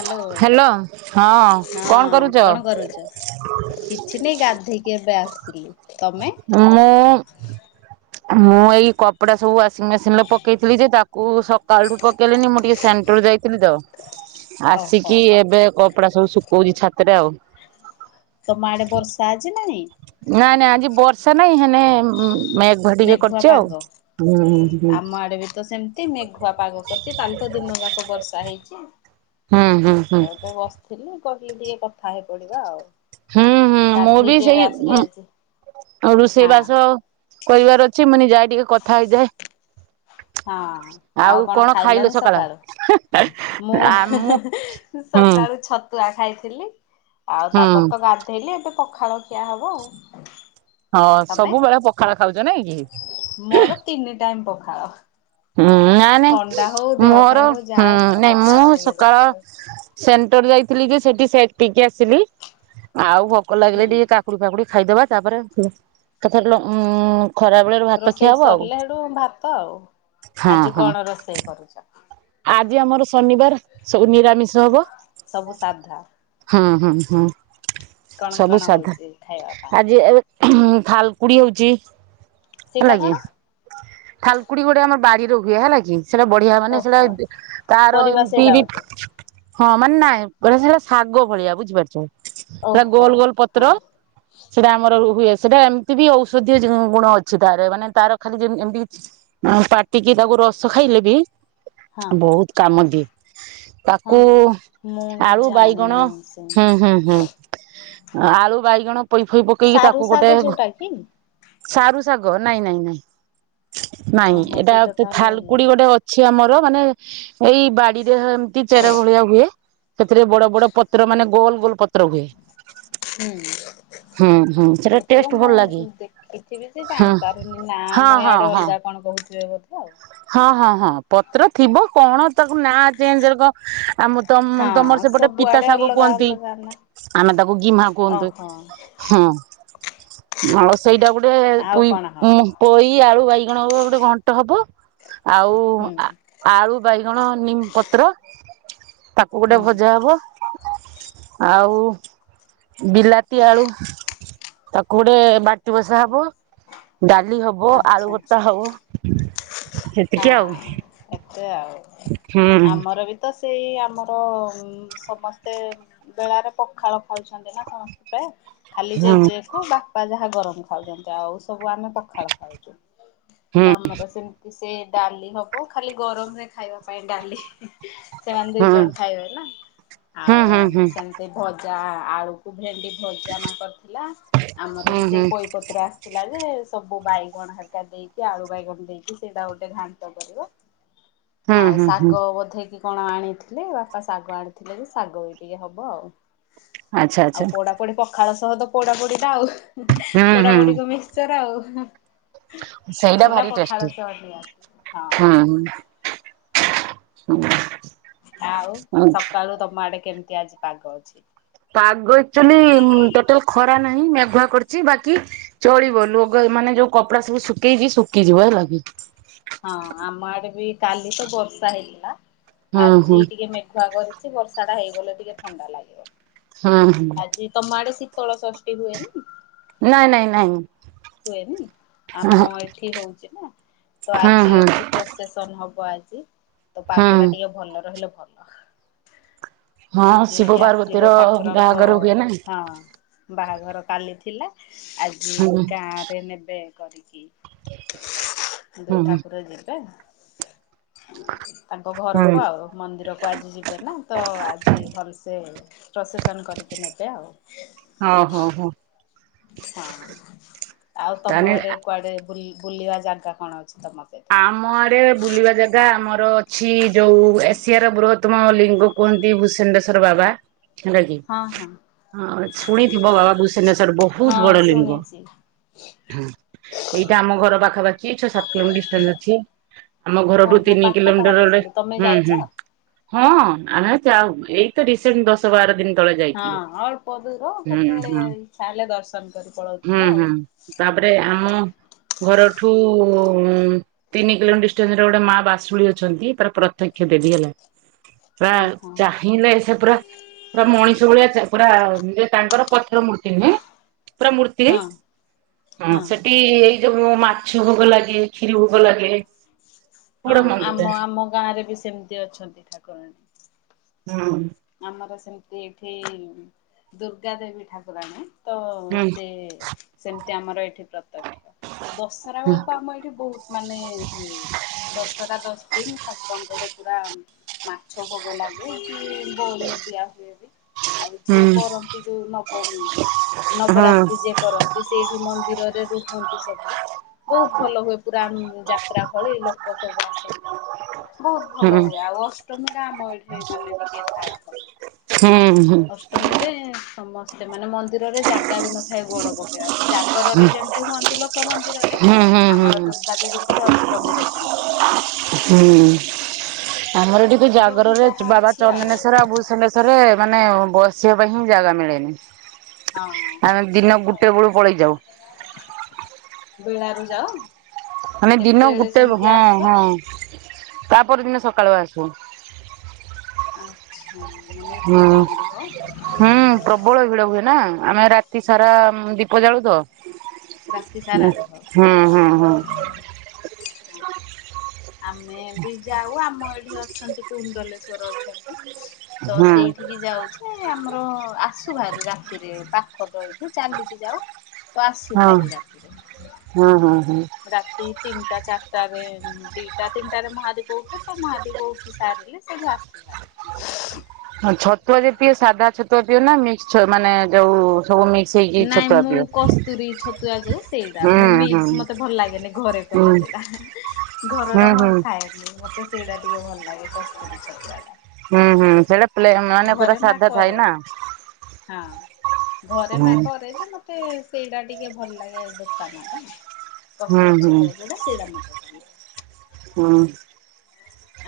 Hello hello କଣ ହଁ କରୁଛ? କଣ କରୁଚ। କିଛି ନି ଗାଧେଇକି ଏବେ ଆସୁଥିଲି ତମେ। ମୁଁ ମୁଁ ଏଇ କପଡା ସବୁ ୱାସୀଙ୍ଗି ମେସିନରେ ପକେଇଥିଲି ଯେ ତା କୁ ସକାଳଠୁ ପକେଇଲେନି ମୁଁ ଟିକେ ସେଣ୍ଟର ଯାଇଥିଲି ତ ଓହୋ ଆସିକି ଏବେ କ ପଡ଼ା ସବୁ ଶୁକୋଉଚି ଛାତରେ ଆଉ। ତମ ଆଡେ ବର୍ଷା ଆଜି ନାହିଁ। ନାଇଁ ନାଇଁ ଆଜି ବର୍ଷା ନାଇଁ ହେନେ ଉଁ ମେଘୁଆ ଟିକେ କରିଚି ଆଉ ହୁଁ ହୁଁ ହୁଁ। ଆମ ଆଡେ ବିତ ସେମ ତି ମେଘୁଆ ପାଗ କରିଚି କାଲି ତ ଦିନ ଯାକ ବର୍ଷା ହେଇଛି ହୁଁ ହୁଁ ହୁଁ ତ ଏବେ ବସ୍ ଥିଲି କହିଲି ଟିକେ କଥା ହେଇ ପଡିବା ଆଉ। ହୁଁ ହୁଁ ମୁଁ ବି ଗାଧେଇକି ଏବେ ସେଇ ଆସିଲି ଉଁ ଆଜି। ରୁଷେଇ ହଁ ବାସ କରିବାର ଅଛି ମୁଁନି ଯାଏ ଟିକେ କଥା ହେଇଯାଏ। ହଁ ଆଉ କଣ ଖାଇଲଣି ସକାଳୁ ମୁଁ ହୁଁ ସକାଳୁ ଛ ତୁଆ ଖାଇଥିଲି ଆଉ ହୁଁ। ତାପରେ ତ ଗାଧେଇଲି ଏବେ ପଖାଳ ଖିଆ ହବ ଆଉ। ହଁ ତମେ? ସବୁବେଳେ ପଖାଳ ଖାଉଚ ନାଇଁ କି? ମୋର ତିନି ଟାଇମ ପଖାଳ। ହୁଁ ନାଁ ଥଣ୍ଡା ହଉ ନାଇଁ ଦେହ ମୋରୋ ଖରାପ ହଉ ହୁଁ ଯାହା ହଉ ମୋର ନାଇଁ ମୁଁ ପଖାଳ ଟିକେ ସକାଳ ଦରକାର। ସେଣ୍ଟର ଯାଇଥିଲି ଯେ ସେଠି ସେକ୍ ପିଇକି ଆସିଲି, ଆଉ ଭୋକୋ ଲାଗିଲେ ହୁଁ। ଟିକେ କା ଫୁଲ ପାକୁଡ଼ି ଖାଇଦେବା ତାପରେ ଆସିବା ଉଁ ଖରାବେଳେ ରୋ ରୋଷେଇ ସରିଲେ ହେଠୁ ଭାତ ଆଉ, ହଁ ଆଜି ହଁ କଣ ରୋଷେଇ କରୁଚ? ଆଜି ଆମର ଶନିବାର ସବୁ ନିରାମିଷ ହବ। ସବୁ ସାଧା। ହୁଁ ହୁଁ ହୁଁ କଣ ସବୁ କଣ ସାଧା ହଉଛି ଖାଇବା ପାଇଁ? ଆଜି ଏବେ ଥାଲକୁଡି ହୋଉଚି ସେଇଟା ହେଲା କି କଣ? ଥାଲକୁଡି ଗୋଟେ ଆମର ବାଡିରେ ହୁଏ ହେଲା କି ସେଟା ବଢିଆ ମା ଓହୋ [unintelligible] ତାର ପରିବା ଏମିତି ସେଇଟା ବି ଗୋଟେ ହଁ ମାନେ ନାଇଁ ପୁରା ସେଟା ଶାଗ ଭଳିଆ ବୁଝିପାରୁଚ ସେଟା ଓହୋ ଗୋଲ ଗୋଲ ହଁ ପତ୍ର ସେଟା ଆମର ହୁଏ ସେଟା ଏମିତି ବି ଔଷଧୀୟ ଜ ଗୁଣ ଅଛି ତାରେ ମାନେ ତାର ଖାଲି ଯେ ଏମିତି ଆଁ ପାଟିକି ତାକୁ ରସ ଖାଇଲେ ବି ହଁ ବୋହୁତ କାମ ଦିଏ। ତାକୁ ହଁ। ମୁଁ ଆଳୁ ବାଇଗଣ ଜାଣିନି ହୁଁ ସେମିତି। ହୁଁ ହୁଁ ଆଳୁ ବାଇଗଣ ପୋଇ ଫୋଇ ପକେଇକି ସାରୁ ତାକୁ ଗୋଟେ ଶାଗ ଯୋଉଟା କି ସାରୁ ଶାଗ। ଓହୋ ସେଇଟା ତାହେଲେ ଅଲଗା। ଚି ଆମର ମାନେ ଏଇ ବାଡିରେ ହେମତି ଚେର ଭଳିଆ ହୁଏ। ସେଥିରେ ବଡ ବଡ ପତ୍ର ମାନେ ଗୋଲ ଗୋଲ ପତ୍ର ହୁଏ। ହୁଁ। ହୁଁ ହୁଁ ସେଟା ହେଇଥିବ ଟେଷ୍ଟ ମୁଁ ଭଲ ଲାଗେ ଦେଖିଥିବି ଯେ ହଁ ଜାଣିପାରୁନି ନା ହଁ ଆମ ହଁ ୟାଡେ ହଁ। ଅଲଗା। କଣ କୋହୁଥିବେ ବୋଧେ ଆଉ। ହଁ ହଁ ହଁ ପତ୍ର ଥିବ କଣ ତାକୁ ନାଁ ଚେଞ୍ଜରେ କ ଆମ ତମ ତମର ହଁ ସେପଟେ ପିତା ସବୁଆଡେ ଶାଗ ଅଲଗା କୁହନ୍ତି। ଅଲଗା ନା। ଆମେ ତାକୁ ଗୀମା କୁହନ୍ତୁ। ଓହୋ ହଁ [unintelligible] ସେଇଡା ଗୁଟେ ଆଉ ପୁଇ କଣ ଉଁ ହବ ପୋଇ ଆଳୁ ବାଇଗଣ ଗୋ ଗୋଟେ ଘଣ୍ଟ ହବ। ଆଉ ହୁଁ ଆ ଆଳୁ ବାଇଗଣ ନିମ ପତ୍ର ତା କୁ ଗୋଟେ ହୁଁ ଭଜା ହବ ଆଉ ବିଲାତି ଆଳୁ ତାକୁ ଗୋଟେ ବାଟି ବସା ହବ, ଡାଲି ହବ, ଆଳୁ ଆଚ୍ଛା। ଭର୍ତା ହବ ସେତିକି ଆଉ ହଁ ଏତେ ଆଉ ହୁଁ ଆମର ବି ତ ସେଇ ଆମର ଉଁ ସମସ୍ତେ ବେଳାରେ ପଖାଳ ଖାଉଛନ୍ତି ନା ସମସ୍ତେ ପ୍ରାୟେ। ଖାଲି ହୁଁ ଜେଜେକୁ ବାପା ଯାହା ଗରମ ଖାଉଚନ୍ତି ଆଉ ସବୁ ଆମେ ପଖାଳ ଖାଉଚୁ ତ ହୁଁ। ଆମର ସେମ୍ ସେ ଡାଲି ହବ ଖାଲି ଗରମରେ ଖାଇବା ପାଇଁ ଡାଲି। ସେମାନେ ଦି ହୁଁ ଜଣ ଖାଇବେ ନା ହୁଁ ଆଉ ହୁଁ ମୁଁ ହୁଁ ସେମିତି ଭଜା ଆଳୁ କୁ ଭେଣ୍ଡି ଭଜା ନ କରିଥିଲା ଆମର ବି ହୁଁ ସେଇ ହୁଁ ପୋଇ କତୁରେ ଆସିଥିଲା ଯେ ସବୁ ବାଇଗଣ ହରିକା ଦେଇକି ଆଳୁ ବାଇଗଣ ଦେଇକି ସେଇଟା ଗୋଟେ ଘାଣ୍ଟ କରିବା ହୁଁ ଆଉ ହୁଁ ହୁଁ ଶାଗ ବୋଧେ କି କଣ ଆଣିଥିଲେ ବାପା ଶାଗ ଆଣିଥିଲେ ଯେ ଶାଗ ବି ଟିକେ ହବ ଆଉ ଆଚ୍ଛା ଆଉ ଆଚ୍ଛା ପୋଡା ପୁଣି ପଖାଳ ସହ ତ ପୋଡା ପୋଡିଟା ଆଉ ହୁଁ ପୋଡାପୋଡିକୁ ହୁଁ ମିକ୍ସର ଆଉ। ସେଇଟା ଭାରି ପଖାଳ ଟେଷ୍ଟି ସହ ନିହାତି ହଁ। ହୁଁ ହୁଁ। ହୁଁ। ଆଉ ସକାଳୁ ତମ ଆଡେ କେମତି ଆଜି ପାଗ ଅଛି? ପାଗ ଏକଚୋଲି ଉମ୍ ଟୋଟାଲ ଖରା ନାହିଁ ମେଘୁଆ କରିଚି ବାକି ଚଳିବ ଲୁଗା ଏ ମାନେ ଯୋଉ କପଡା ସବୁ ଶୁକେଇଚି ଶୁକିଯିବ ହେଲା କି। ହଁ ଆମ ଆଡେ ବି କାଲି ତ ବର୍ଷା ହେଇଥିଲା ହୁଁ ହୁଁ ଆଜି ଟିକେ ମେଘୁଆ କରି ବର୍ଷାଟା ହେଇଗଲେ ଟିକେ ଥଣ୍ଡା ଲାଗିବ ହୁଁ ହୁଁ ଆଜି ତମ ଆଡେ ଶୀତଳ ଷଷ୍ ଟି ହୁଏନି। ନାଇଁ ନାଇଁ ନାଇଁ। ହୁଏନି ଆମ ଏଠି ହୋଉଚି ନା ତ ହୁଁ ଆଜି ହୁଁ ଅଛି ପ୍ରୋସେସନ ହବ ଆଜି ତ ହୁଁ ପାଗଟା ଟିକେ ଭଲ ରହିଲେ ଭଲ। ହଁ ଆଜି ଶିବ ଏଇଠି ପାର୍ବତୀର ଆସିବ ଠାକୁରଙ୍କ ବାହାଘର ହୁଏ ନା ହଁ। ବାହାଘର କାଲି ଥିଲା ଆଜି ହୁଁ ଗାଁରେ ନେବେ କରିକି ହୁଁ ଦୁଇ ଠାକୁର ଯିବେ। ତାଙ୍କ ହୁଁ ଘରକୁ ଆଉ ମନ୍ଦିରକୁ ଆଜି ଯିବେ ନା ତ ଆଜି ଭଲସେ ପ୍ରସେସନ କରିକି ନେବେ ଆଉ। ହଁ ହୋଉ ହୋଉ। ହ ଆଉ ତମ ତାହେଲେ ଆଡେ କୁଆଡେ ବୁଲ-ବୁଲିବା ଜାଗା କଣ ଅଛି ତମ ସେଠି? ଆମ ଆଡେ ବୁଲିବା ଜା ଗା ଆମର ଅଛି ଯୋଉ ଏସିଆର ବୃହତ୍ତମ ଲିଙ୍ଗ କୁହନ୍ତି ଭୂସେଣ୍ଡେଶ୍ଵର ବାବା। ହେଲାକି ହଁ କିି ହଁ। ହଁ ଶୁଣିଥିବ ବାବା ଭୂସ୍ ସେଣ୍ଡେଶ୍ଵର ହଁ ବୋହୁତ ବଡ ଲିଙ୍ଗ। ଶୁଣିଛି ହୁଁ ଏଇଟା ଆମ ଘର ପାଖାପାଖି ଛଅ ସାତ କିଲୋମି ଡିସ୍ ତରେ ଅଛି ଆମ ଘରଠୁ ଓହୋ ତିନି ପାଖ ତାହେଲେ କିଲୋମିଟର ଗୋଟେ ସେଇଠୁ ତମେ ହୁଁ ଯାଇଛ? ହୁଁ। ହଁ ଆମେ ଆଉ ଯାଉ ଏଇ ତ ରିସେଣ୍ଟ ଦଶ ବାର ଦିନ ତଳେ ଯାଇଥିଲୁ ହଁ ଅଳ୍ପ ଦୂର ହୁଁ କେତେବେଳେ ହୁଁ। ଇଚ୍ଛା ହେଲେ ଦର୍ଶନ କରି ପଳଉଥିବ ହୁଁ ଆଉ। ହୁଁ ତାପରେ ଆମ ଘରଠୁ ତିନି କିଲୋମିଟର ଡିଷ୍ଟାନ୍ସରେ ଗୋଟେ ମା ବାସୁଳି ଅଛନ୍ତି ତାର ପ୍ରତ୍ୟକ୍ଷ ଦେବି ହେଲା। ପୁରା ଓହୋ ଚାହିଁଲେ ସେ ପୁରା ପୁରା ମଣିଷ ଭଳିଆ ଚା ପୁରା ଯେ ତାଙ୍କର ପଥର ମୂର୍ତ୍ତି ନୁହେଁ। ପୁରା ମୂର୍ତ୍ତି ହଁ ହଁ ସେଠି ଏଇ ଯୋଉ ମାଛ ଭୋଗ ଲାଗେ କ୍ଷୀରୀ ଭୋ ଭୋଗ ଲାଗେ। ହଁ ବଡ ମନ୍ଦିର ଆମ ଆମ ଗାଁରେ ବି ସେମତି ଅଛନ୍ତି ଠାକୁରାଣୀ। ହଁ। ଆମର ସେମତି ଏଠି ଦୁର୍ଗା ଦେବୀ ଠାକୁରାଣୀ। ତ ହୁଁ ସେ ସେମତି ଆମର ଏଠି ପ୍ରତ୍ୟକ୍ଷ। ଦଶରା ବେଳକୁ ଆମ ଏଇଠି ବହୁତ୍ ମାନେ ହୁଏ ଦଶରା ଦଶ ଦିନ୍ ଠାକୁରଙ୍କର ପୁରା ମାଛ ଭୋଗ ଲାଗେ [unintelligible] ଦିଆ ହୁଏ ବି ଆଉ ଯିଏ ହୁଁ କରନ୍ତି ଯୋଉ ନବମୀ ହଁ ନବରାତ୍ରି। ଯିଏ କରନ୍ତି ସେଇଠି ମନ୍ଦିରରେ ରୁହନ୍ତି ସବୁ। ବହୁତ୍ ଭଲ ହୁଏ ପୁରା ଯାତ୍ରା ଭଳି ଲୋକ ସବୁ ଆସନ୍ତି। ବହୁତ୍ ଭଲ ହୁଁ ହୁଏ ଆଉ ଅଷ୍ଟମୀ ଟା ଆମ ଏଠି ମାନେ ଟିକେ [unintelligible] ହୁଁ ହୁଁ ଅଷ୍ଟମୀରେ ସମ- ସେ ମାନେ ମନ୍ଦିରରେ ଜାଗା ବି ନଥାଏ ଗୋଡ଼ ପକେଇବାକୁ ଜାଗରରେ ଯେମିତି ହୁଅନ୍ତି ଲୋକ ମନ୍ଦିରରେ ହୁଁ ହୁଁ ଆମର ହୁଁ ଦୁର୍ଗା ଦେବୀଙ୍କ ଅଷ୍ଟମୀରେ ସେମିତି ହୁଅନ୍ତି। ହୁଁ ଆମର ଏଠି ବି ଯୋଉଠି ଜାଗରରେ ଯାହା ବାବା ଅଛି ଚନ୍ଦନେଶ୍ୱର ଆଉ ଭୁଷଣେ ଥରେ ମାନେ ବସିବା ପାଇଁ ହିଁ ଜାଗା ମିଳେନି। ହଁ ଆମେ ହଉଥିବ ଦିନ ତ ଗୁଟେ ବେଳୁ ପଳେଇ ଯାଉ। ବେଳାରୁ ଯାଅ। ଆମେ ଦିନ କୁ ଗୁ କେତେବେଳେ ଟେ ସେମିତି ହଁ ଆସ ହଁ ତାପର ଦିନ ସକାଳୁ ଆସୁ। ଆଚ୍ଛା ମାନେ ଏତେ ହୁଁ ଟାଇମ୍ ରୁହ। ହୁଁ ପ୍ରବଳ ଭିଡ଼ ହୁଏ ନା ଆମେ ରାତି ସାରା ଦୀପ ଜାଳୁ ତ। ରାତି ସାରା ରୁହ ହୁଁ ହୁଁ ହୁଁ। [unintelligible] ଆମେ ବି ଯାଉ ଆମ ଏଠି ଅଛନ୍ତି କୁଣ୍ଡଲେଶ୍ଵର ଅଛନ୍ତି। ତ ହୁଁ ସେଇଠିକି ଯାଉଛେ ଆମର ଆସୁ ଭାରି ରାତିରେ ପାଖ ଦଳି ଚାଲିକି ଯାଉ ତ ଆସୁ ହଁ ଭାରି ରାତିରେ। ହୁଁ ହୁଁ ହୁଁ ରାତି ତିନିଟା ଚାରିଟା ରେ ଦିଟା ତିନିଟାରେ ମହାଦୀପ ଉଠେ। ତ ମହାଦୀପ ଉଠି ସାରିଲେ ସେଠୁ ଆସେ ଭାରି। ଛତୁଆ ଯେତିକ ସାଧା ଛତୁଆ ପିଅ ନା ମିକ୍ସ ମାନେ ଯୋଉ ସବୁ ମିକ୍ସ ହେଇକି ନାଇଁ ଛତୁଆ ମୁଁ ପିଅ କସ୍ତୁରୀ ଛତୁଆ ଯୋଉ ସେଇଟା ହୁଁ ମୁଁ ହୁଁ ମିକ୍ସ ମତେ ଭଲ ଲାଗେନି ଘରେ ହୁଁ କଲେ ସେଇଟା ଘର ଟା ହୁଁ ହୁଁ ମୁଁ ହୁଁ ଖାଏନି। ମତେ ସେଇଟା ଟିକେ ଭଲ ଲାଗେ କସ୍ତୁରୀ ଛତୁଆ ଟା। ହୁଁ ହୁଁ ସେଇଟା ପ୍ଲେ ମାନେ ପୁରା ସାଧା ଥାଏ କରେ ନା। ହଁ। ଘରେ ମା ହୁଁ କରେ ଯେ ମତେ ସେଇଟା ଟିକେ ଭଲ ଲାଗେ ଦୋକାନ ଟା। ହୁଁ କସ୍ତୁରି ହୁଁ ଛତୁଆ ଯୋଉଟା ସେଇଟା ମତେ ଭଲ ଲାଗେ। ହୁଁ।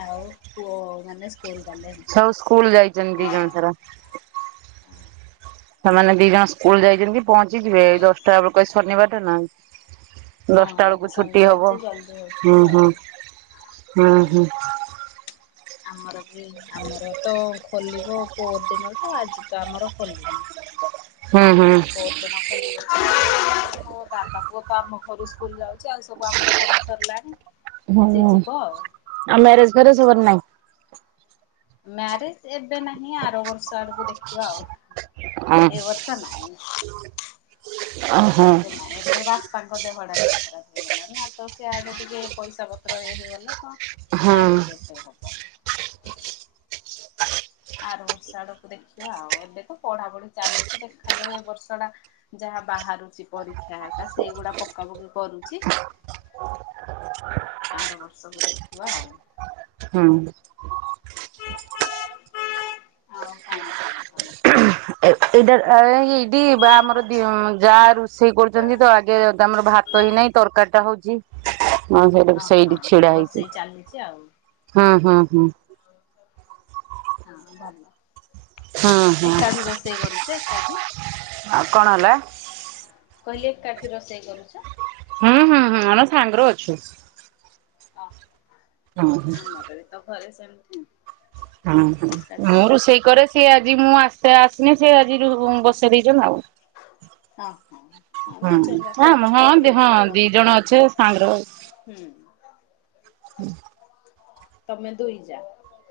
ଆଉ ପୁଅ ମାନେ ସ୍କୁଲ ଗଲେଣି? ସବୁ ସ୍କୁଲ୍ ଯାଇଛନ୍ତି ଦି ଜଣ ସାରା। ସେମାନେ ଦି ଜଣ ସ୍କୁଲ୍ ଯାଇଛନ୍ତି ପହଞ୍ଚିଯିବେ ଦଶଟା ବେଳକୁ ଆଜି ଶନିବାର ଟା ନା। ହଁ ଦଶଟା ଆଜି ବେଳକୁ ଛୁଟି ଶନିବାର ଯେ ହବ ଜଲ୍ଦି ହୁଁ ହଉଥିବ ଆଉ ହୁଁ ହୁଁ ହଁ। ହୁଁ। ଆମର ବି ଆମର ତ ଖୋଲିବ ପହରଦିନଠୁ ଆଜି ତ ଆମର ଖୋଲିନି। ହୁଁ ହୁଁ। ପହର ଦିନ ଖୋଲିବ ମୋ ଦାଦା ପୁଅ ତ ଆମ ଘରୁ ସ୍କୁଲ୍ ଯାଉଛି ଆଉ ସବୁ ଆମର ପଢ଼ା ସରିଲାଣି। ହୁଁ ସେ ଆଉ ଯିବ ଆଉ ମ୍ୟାରେଜ୍ ଫ୍ୟାରେଜ୍ ହବରା ନାଇଁ? ମ୍ୟାରେଜ୍। ଏବେ ନାହିଁ ଆର ବର୍ଷ ଆଡ଼କୁ ଦେଖିବା ଆଉ ଏ ବର୍ଷ ନାଇଁ। ଓହୋ ଏବେ ନାଇଁ। ତ ବାପା ଙ୍କ ଦେହଟା ଟିକେ ଖରାପ ହେଇଗଲା ନା ତ ସିଆଡ଼େ ଟିକେ ପଇସା ପତ୍ର ଇଏ ହେଇଗଲା ତ ହଁ ମ୍ୟାରେଜ୍ ଏବେ ହବ ଆର ବର୍ଷ ଆଡ଼କୁ ଦେଖିବା ଆଉ ଏବେ ତ ପଢ଼ାପଢ଼ି ଚାଲିଛି ଦେଖାଯାଉ ଏ ବର୍ଷ ଟା - ଯାହା ବାହାରୁଛି ପରୀକ୍ଷା ହେରିକା ସେଇଗୁଡା଼ ପକା ପକି କରୁଛି। ଆର ବର୍ଷକୁୁ ଦେଖିବା ଆଉ। ହୁଁ। ଆଉ କଣ ଖବର ତମର? ଏଇଟା ଏ ଏଇଠି ବା ଆମର ଦି ଜଣ ଯାଆ ରୋଷେଇ କରୁଛନ୍ତି ତ ଆଗେ ତମର ଭାତ ତହି ନାଇଁ ତରକାରୀ ଟା ହୋଉଛି। ହଁ ସେଇଟା ଓ ସେଇଠି ଛିଡା ହଁ ହେଇଛି ରୋଷେଇ ଚାଲିଛି ଆଉ ହୁଁ ହୁଁ ହୁଁ। ହଁ ଭଲ। ହୁଁ ହୁଁ ଏକାଠି ରୋଷେଇ କରୁଛେ ଏକାଠି। ଆଉ କଣ ହେଲା? ମୁଁ କହିଲି ଏକାଠି ରୋଷେଇ କରୁଛ? ହୁଁ ହୁଁ ହୁଁ ଆମେ ସାଙ୍ଗରେ ଅଛୁ। ହୁଁ ହୁଁ ହଁ ଆମର ତ ଘରେ ସେମତି। ହୁଁ ହଁ ମୁଁ ରୋଷେଇ କରେ ସିଏ ଆଜି ମୁଁ ଆସେ ଆସିନି ସେ ଆଜି ବସେଇ ଦେଇଛନ୍ତି ଆଉ। ହଁ ହଁ। ହଁ ଦି ଜଣ ହୁଁ ଯାକ ଆମ ଅଛ ହଁ ଜିଏ ଦି ହଁ ହେଲେ ଦି କରି ଜଣ ଅଛେ ଦଉଛନ୍ତି ହୁଁ। ହୁଁ। ତମେ ଦୁଇ ଯା?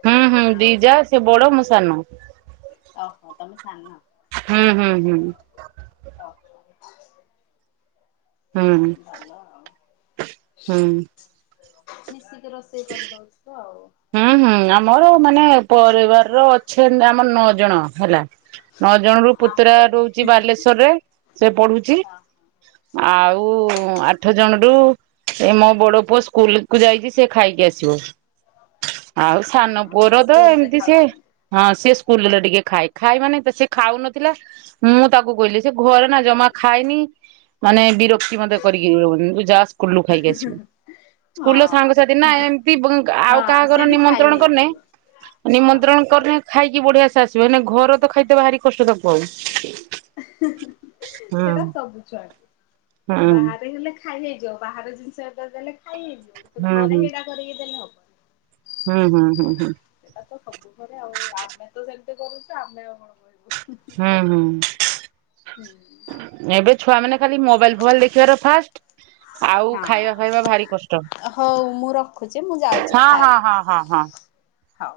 ହୁଁ ହୁଁ ଆଉ ଦିଜା ସେ ବଡ ମୁଁ ସାନ। ଓହୋ ତମେ ସାନ। ହୁଁ ହୁଁ ହୁଁ। [unintelligible] ହୁଁ। ଭଲ ଆଉ ହୁଁ। ମିଶିକି ରୋଷେଇ କରିଦଉଛୁ ଆଉ। ହୁଁ ହୁଁ ଆମର ମାନେ ପରିବାର ର ଅଛି ଆମର ନଅ ଜଣ ହେଲା। ନଅ ଜଣ ହଁ ରୁ ପୁତୁରା ଆମର ବି ହଁ। ରହୁଛି ବାଲେଶ୍ଵରରେ ସେ ପଢୁଛି। ହଁ ଆଉ ଆ ଆଠ ଜଣ ରୁ ମୋ ବଡ ପୁଅ ସ୍କୁଲ କୁ ଯାଇଛି ସେ ଖାଇକି ଆସିବ। ଆଉ ହଁ ସାନ ହଁ ହଁ ପୁଅର ତ ସ୍କୁଲରେ ଏମିତି ସିଏ। ଖାଉଛନ୍ତି ହଁ ସିଏ ସ୍କୁଲରେ ଟିକେ ଖାଏ ଖାଏ ମାନେ ତ ସେ ଖାଉନଥିଲା। ମୁଁ ତାକୁ କହିଲି ସେ ଘରେ ନା ଜମା ଖାଇନି ମାନେ ବିରକ୍ କିଛି ମତେ କରିକି ଦଉନି ତୁ ଯା ସ୍କୁଲରୁ ଖାଇକି ଆସିବୁ। ହଁ। ସ୍କୁଲର ସାଙ୍ଗସାଥି ନା ଏମିତି ଆଉ ହଁ କାହା ଘର ସେଇଠି ଖାଇ ନିମନ୍ତ୍ରଣ କରିନେ ହେଇଯିବ ହଁ ନିମନ୍ତ୍ରଣ ଖାଇକି ବଢିଆ ସେ ଆସିବ ଘର ତ ଖାଇଥ ଭାରି କଷ୍ଟ ତାକୁ ଆଉ। ହୁଁ ସେଟା ସବୁ ଛୁଆକୁ ହୁଁ। ବାହାରେ ହେଲେ ଖାଇ ହେଇଯିବ ବାହାର ଜିନିଷ ଏ ଦେଲେ ଖାଇ ହେଇଯିବତ ହୁଁ ହୁଁ ଘରେ ହେଇଡା କରିକି ଦେଲେ ହବନି। ହୁଁ ହୁଁ ହୁଁ ହୁଁ। ସେଇଟା ତ ସବୁ ଘରେ ଆଉ ଆମେ ତ ସେମିତି କରୁଛୁ ଆମେ ଆଉ କଣ କହିବୁ। ହୁଁ ହୁଁ ଏବେ ଛୁଆ ମାନେ ଖାଲି ମୋବାଇଲ ଫୋବାଇଲ ଦେଖିବାର ଫାଷ୍ଟ। ଆଉ ଖାଇବା ହଁ ଖାଇବା ଭାରି କଷ୍ଟ। ହଉ ମୁଁ ରଖୁଛି ମୁଁ ଯାଉଛି ହଁ ହଁ ଖାଇବି ହଁ ହଁ ହଁ। ହଉ।